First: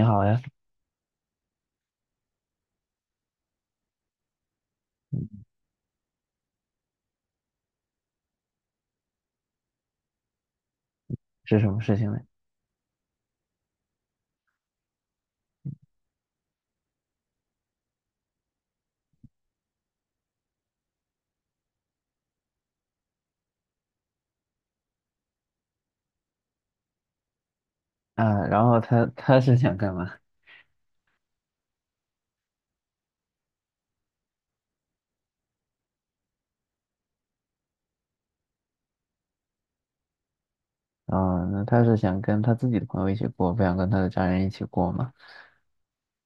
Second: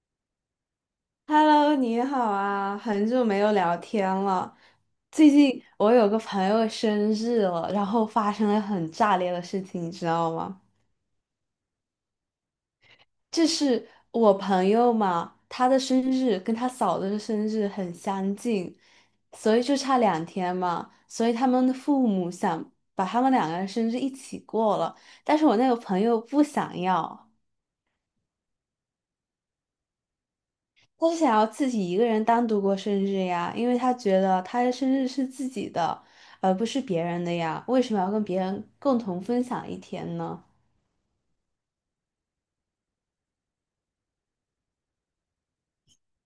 你好呀。Hello，你好啊，很久没有聊天了。最嗯。近我有个朋友生日了，然后发生了很炸裂的事情，你知道吗？是什么事情呢？就是我朋友嘛，他的生日跟他嫂子的生日很相近，所以就差2天嘛，所以他们的父母想把他们两个人生日一起过了，但是我那个朋友不想要。啊，然后他是想干嘛？他是想要自己一个人单独过生日呀，因为他觉得他的生日是自己的，而不是别人的呀，为什么要跟别人共同分享一天呢？啊，那他是想跟他自己的朋友一起过，不想跟他的家人一起过吗？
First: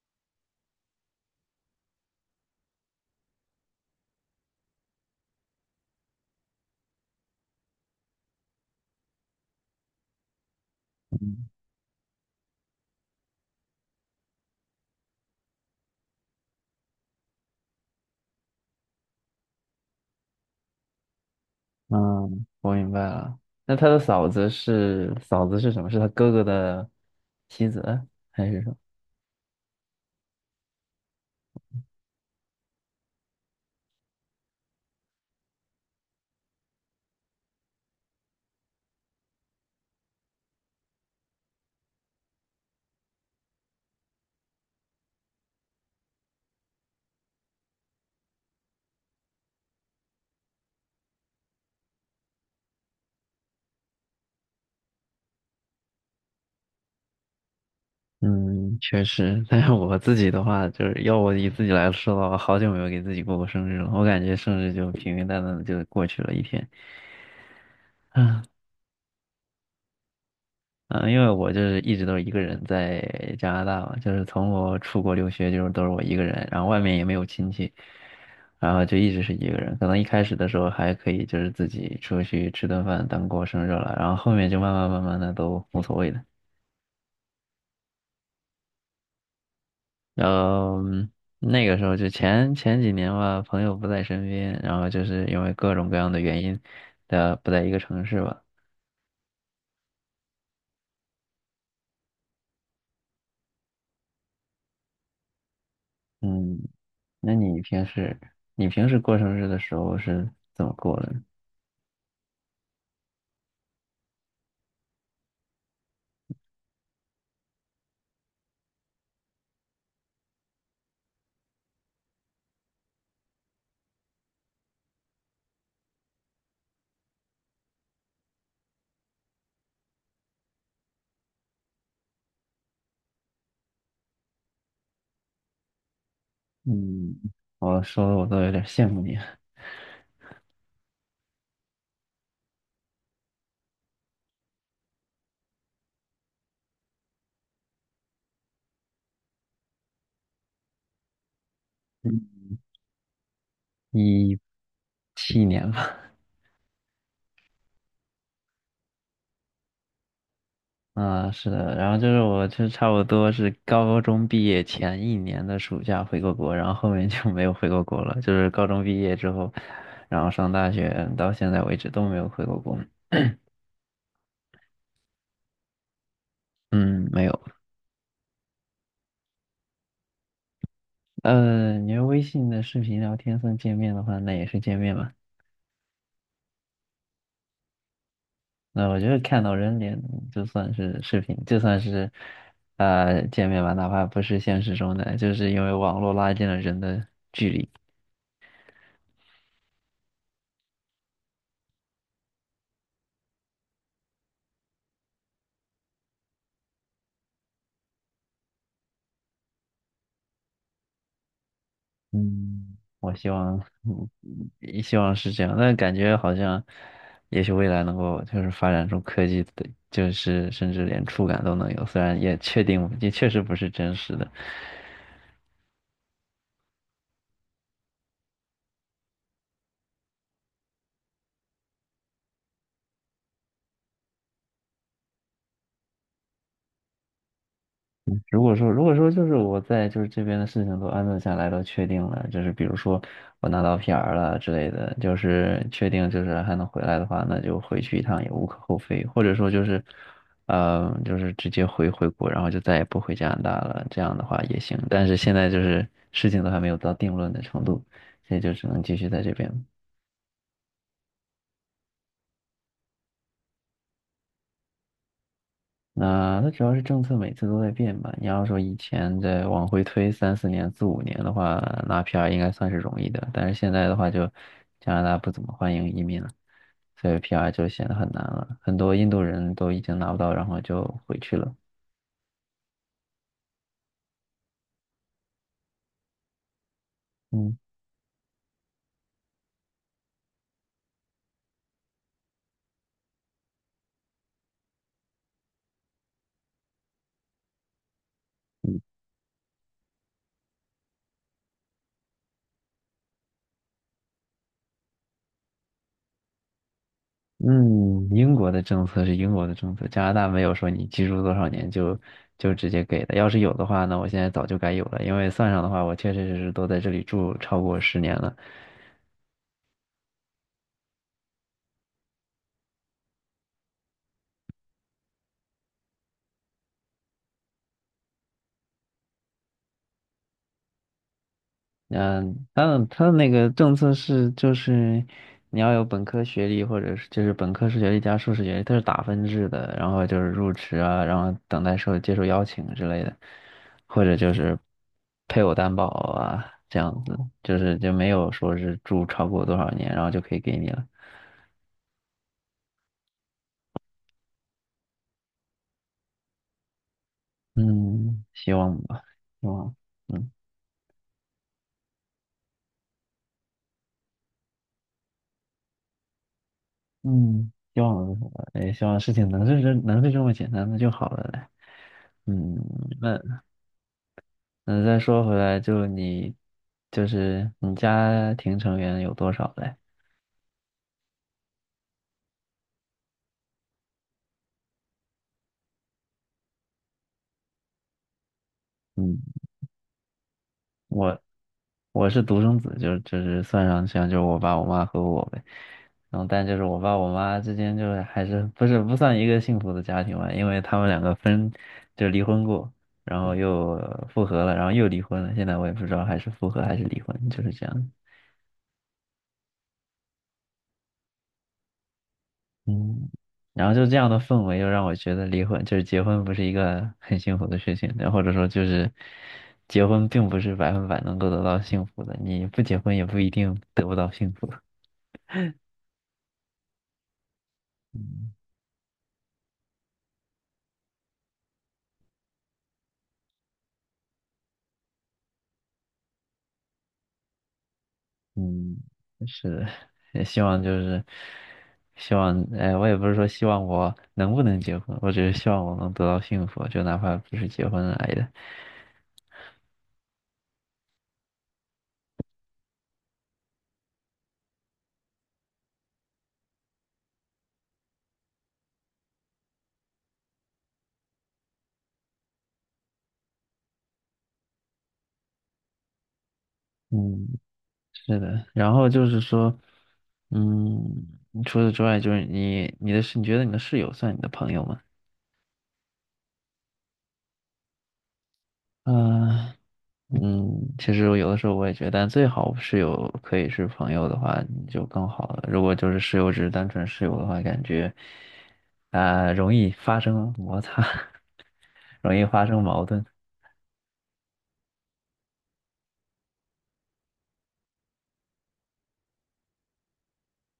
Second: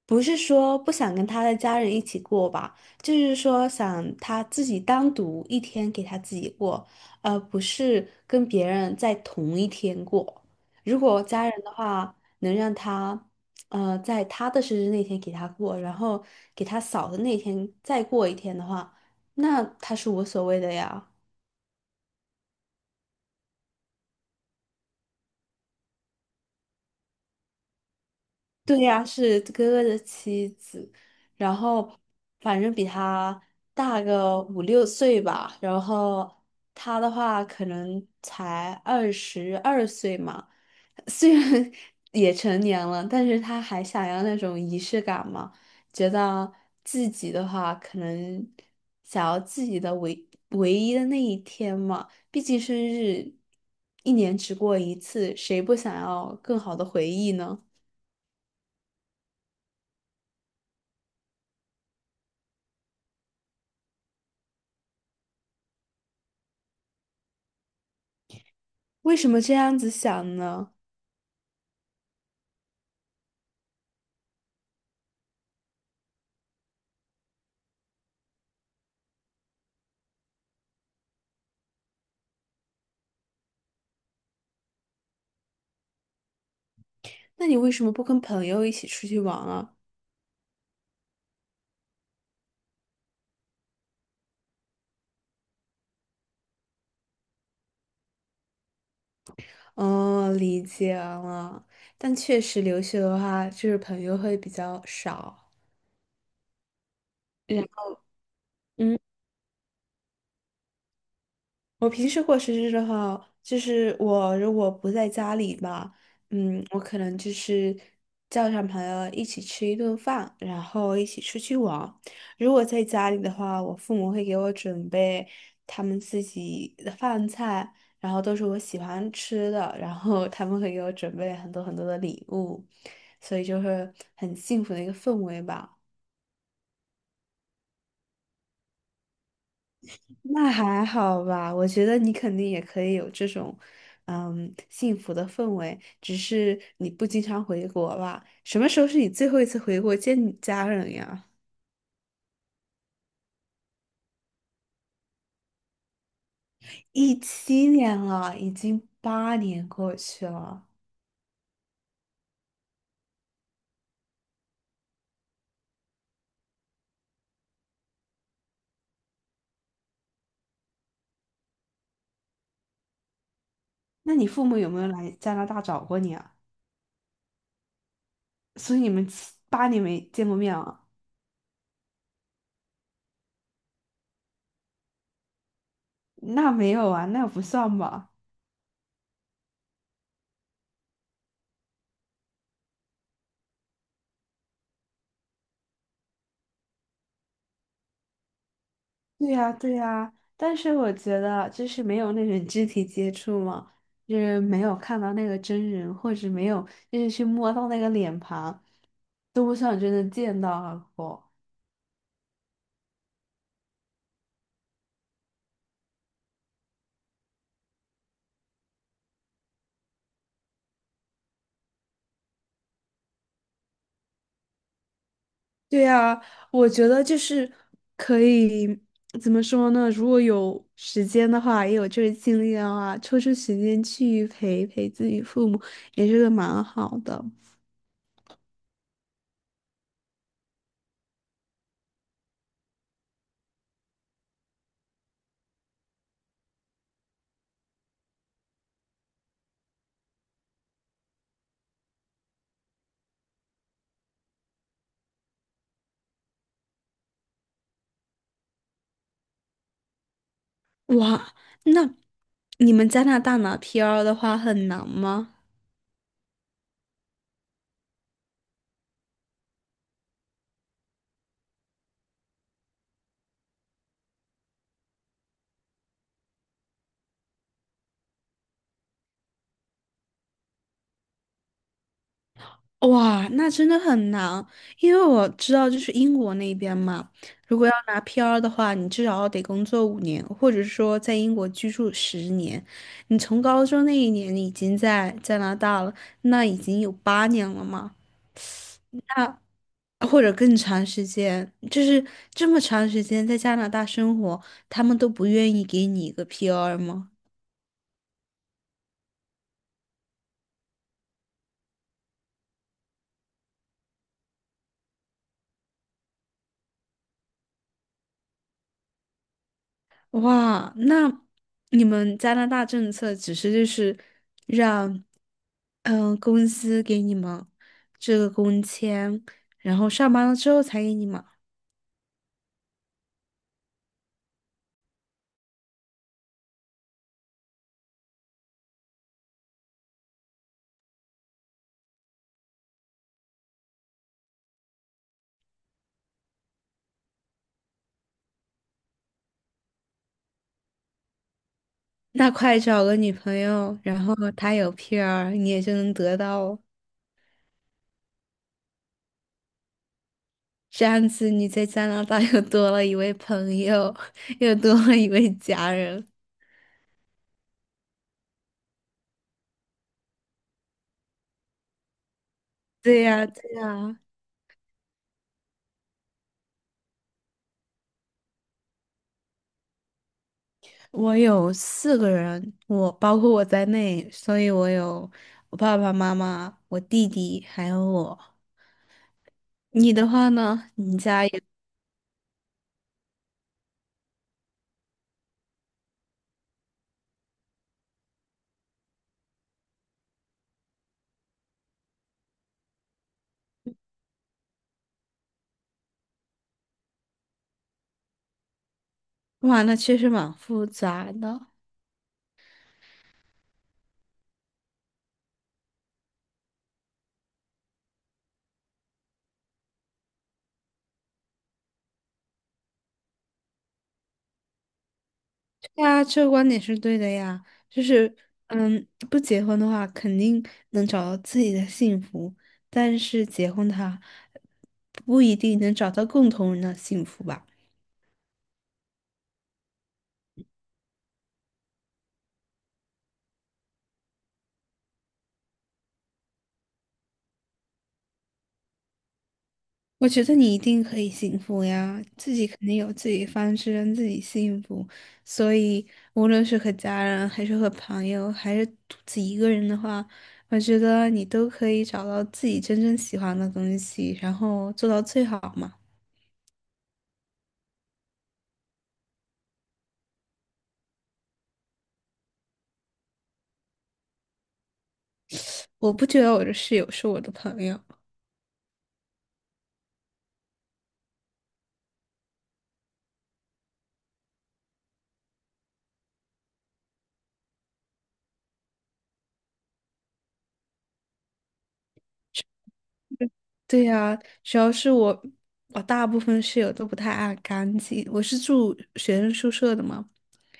不是说不想跟他的家人一起过吧，就是说想他自己单独一天给他自己过，而不是跟别人在同一天过。如果家嗯。人的话，能让他，在他的生日那天给他过，然后给他嫂的那天再过一天的话，那他是无所谓的呀。嗯我明白了。那他的嫂子是什么？是他哥哥的妻子还是什么？对呀，是哥哥的妻子，然后反正比他大个5、6岁吧，然后他的话可能才22岁嘛，虽然 也成年了，但是他还想要那种仪式感嘛，觉得自己的话可能想要自己的唯一的那一天嘛，毕竟生日一年只过一次，谁不想要更好的回忆呢？嗯，确实。但是我自己的话，就是要我以自己来说的话，好久没有给自己过过生日了。我感觉生日就平平淡淡的就过去了一天。为什么这样子想呢？嗯，因为我就是一直都是一个人在加拿大嘛，就是从我出国留学就是都是我一个人，然后外面也没有亲戚，然后就一直是一个人。可能一开始的时候还可以，就是自己出去吃顿饭当过生日了，然后后面就慢慢慢慢的都无所谓了。那你为什么不跟朋友一起出去玩啊？然后那个时候就前前几年吧，朋友不在身边，然后就是因为各种各样的原因，的不在一个城市吧。哦，理解了。但确实留学的话，就是朋友会比较少。嗯，那你嗯。平时你平时过生日的时候是怎么过的呢？我平时过生日的话，就是我如果不在家里吧，嗯，我可能就是叫上朋友一起吃一顿饭，然后一起出去玩。如果在家里的话，我父母会给我准备他们自己的饭菜，然后都是我喜欢吃的，然后他们会给我准备很多很多的礼物，所以就会很幸福的一个氛围吧。嗯，我说的我都有点羡慕你。那还好吧，我觉得你肯定也可以有这种，嗯，幸福的氛围，只是你不经常回国吧？什么时候是你最后一次回国见你家人呀？嗯，17年吧。17年了，已经八年过去了。啊，是的，然后就是我就差不多是高中毕业前一年的暑假回过国，然后后面就没有回过国了。就是高中毕业之后，然后上大学到现在为止都没有回过国。那你父母有没有来加拿大找过你啊？嗯，没有。所以你们7、8年没见过面啊？你要微信的视频聊天算见面的话，那也是见面吧。那没有啊，那不算吧。那我觉得看到人脸就算是视频，就算是见面吧，哪怕不是现实中的，就是因为网络拉近了人的。对呀，对呀，但是我觉得就是没有那种肢体接触嘛，就是没有看到那个真人，或者没有就是去摸到那个脸庞，都不想真的见到过。嗯，我希望，也希望是这样。但感觉好像，也许未来能够就是发展出科技的，就是甚至连触感都能有，虽然也确实不是真实的。对呀，我觉得就是可以怎么说呢？如果有时间的话，也有这个精力的话，抽出时间去陪陪自己父母，也是个蛮好的。如果说就是我在就是这边的事情都安顿下来都确定了，就是比如说我拿到 PR 了之类的，就是确定就是还能回来的话，那就回去一趟也无可厚非，或者说就是，就是直接回国，然后就再也不回加拿大了，这样的话也行。但是现在就是事情都还没有到定论的程度，所以就只能继续在这边。哇，那你们加拿大拿 PR 的话很难吗？那它主要是政策每次都在变吧。你要说以前再往回推三四年、四五年的话，拿 PR 应该算是容易的，但是现在的话就加拿大不怎么欢迎移民了，所以 PR 就显得很难了。很多印度人都已经拿不到，然后就回去了。哇，那真的很难，因为我知道就是英国那边嘛，嗯如果要拿 PR 的话，你至少得工作5年，或者说在英国居住10年。你从高中那一年你已经在加拿大了，那已经有八年了嘛，或者更长时间，就是这么长时间在加拿大生活，他们都不愿意给你一个 PR 吗？嗯，英国的政策是英国的政策，加拿大没有说你居住多少年就直接给的。要是有的话呢，我现在早就该有了，因为算上的话，我确确实实都在这里住超过10年了。哇，那你们加拿大政策只是就是让，嗯、公司给你们这个工签，然后上班了之后才给你们。嗯，他的那个政策是，就是你要有本科学历，或者是就是本科学历加硕士学历，它是打分制的，然后就是入职啊，然后等待接受邀请之类的，或者就是配偶担保啊，这样子，就是就没有说是住超过多少年，然后就可以给你了。那快找个女朋友，然后她有 PR，你也就能得到哦。嗯，希望吧，希望。嗯这样子你在加拿大又多了一位朋友，又多了一位家人。嗯，希望吧，也希望事情能是这么简单的就好了嘞。嗯。对那。呀，对呀。那再说回来，就是你家庭成员有多少嘞？我有4个人，我包括我在内，所以我有我爸爸妈妈、我弟弟还有我。嗯，你的话呢？你我家也，我是独生子，就是算上像就是我爸我妈和我呗。然后但就是我爸我妈之间就是还是不算一个幸福的家庭吧，因为他们两个就离婚过，然后又复合了，然后又离婚了。现在我也不知道还是复合还是离婚，就是这样。哇，那确实蛮复杂的。嗯，然后就这样的氛围，又让我觉得离婚就是结婚不是一个很幸福的事情，然后或者说就是结婚并不是百分百能够得到幸福的，你不结婚也不一定得不到幸福。对啊，这个观点是对的呀。就是，嗯嗯，不结婚的话，肯定能找到自己的幸福，但是结婚的话，不一定能找到共同人的幸福吧。嗯，是，也希望就是希望，哎，我也不是说希望我能不能结婚，我只是希望我能得到幸福，就哪怕不是结婚来的。我觉得你一定可以幸福呀，自己肯定有自己的方式让自己幸福，所以无论是和家人，还是和朋友，还是独自一个人的话，我觉得你都可以找到自己真正喜欢的东西，然后做到最好嘛。嗯，是的，然后就是说，嗯，除此之外，就是你觉得你的室友算你的朋友吗？我不觉得我的室友是我的朋友，嗯嗯，其实我有的时候我也觉得，但最好室友可以是朋友的话，你就更好了。如果就是室友只是单纯室友的话，感觉啊，容易发生摩擦，容易发生矛盾。对呀，主要是我大部分室友都不太爱干净，我是住学生宿舍的嘛，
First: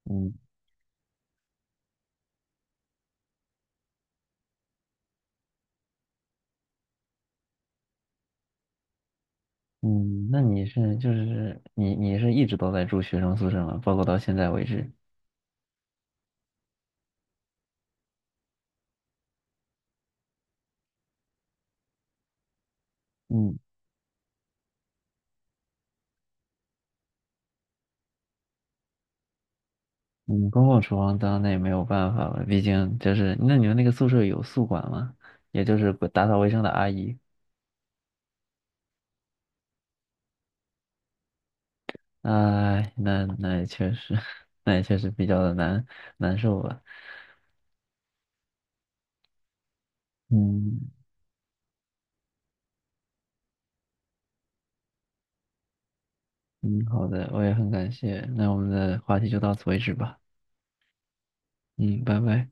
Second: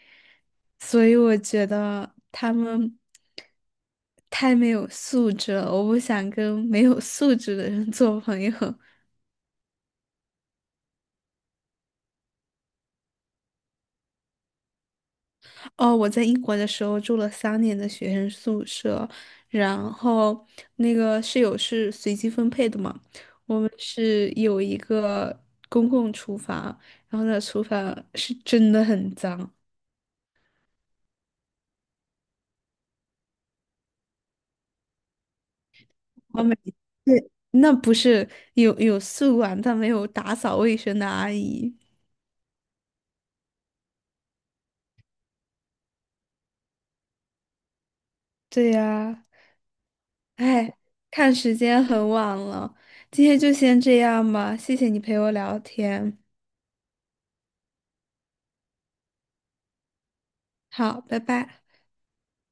嗯所以我觉得他们太没有素质了，我不想跟没有素质的人 做朋友。嗯，那你是就是你你是一直都在住学生宿舍吗？包括到现在为止？哦，我在英国的时候住了3年的学生宿舍，然后那个室友是随机分配的嘛，嗯。我们是有一个公共厨房，然后那厨房是真的很脏。嗯，公共厨房当然那也没有办法了，毕竟就是那你们那个宿舍有宿管吗？也就是管打扫我卫每生的阿姨。对。那不是，有宿管，但没有打扫卫生的阿姨。哎，那也确实，那也确实比较的难受吧。对呀，哎，嗯看时间很晚了，今天就先这样吧，谢谢你陪我聊天，嗯，好的，我也很感谢。那我们的话题就到此为止吧。好，拜拜。嗯，拜拜。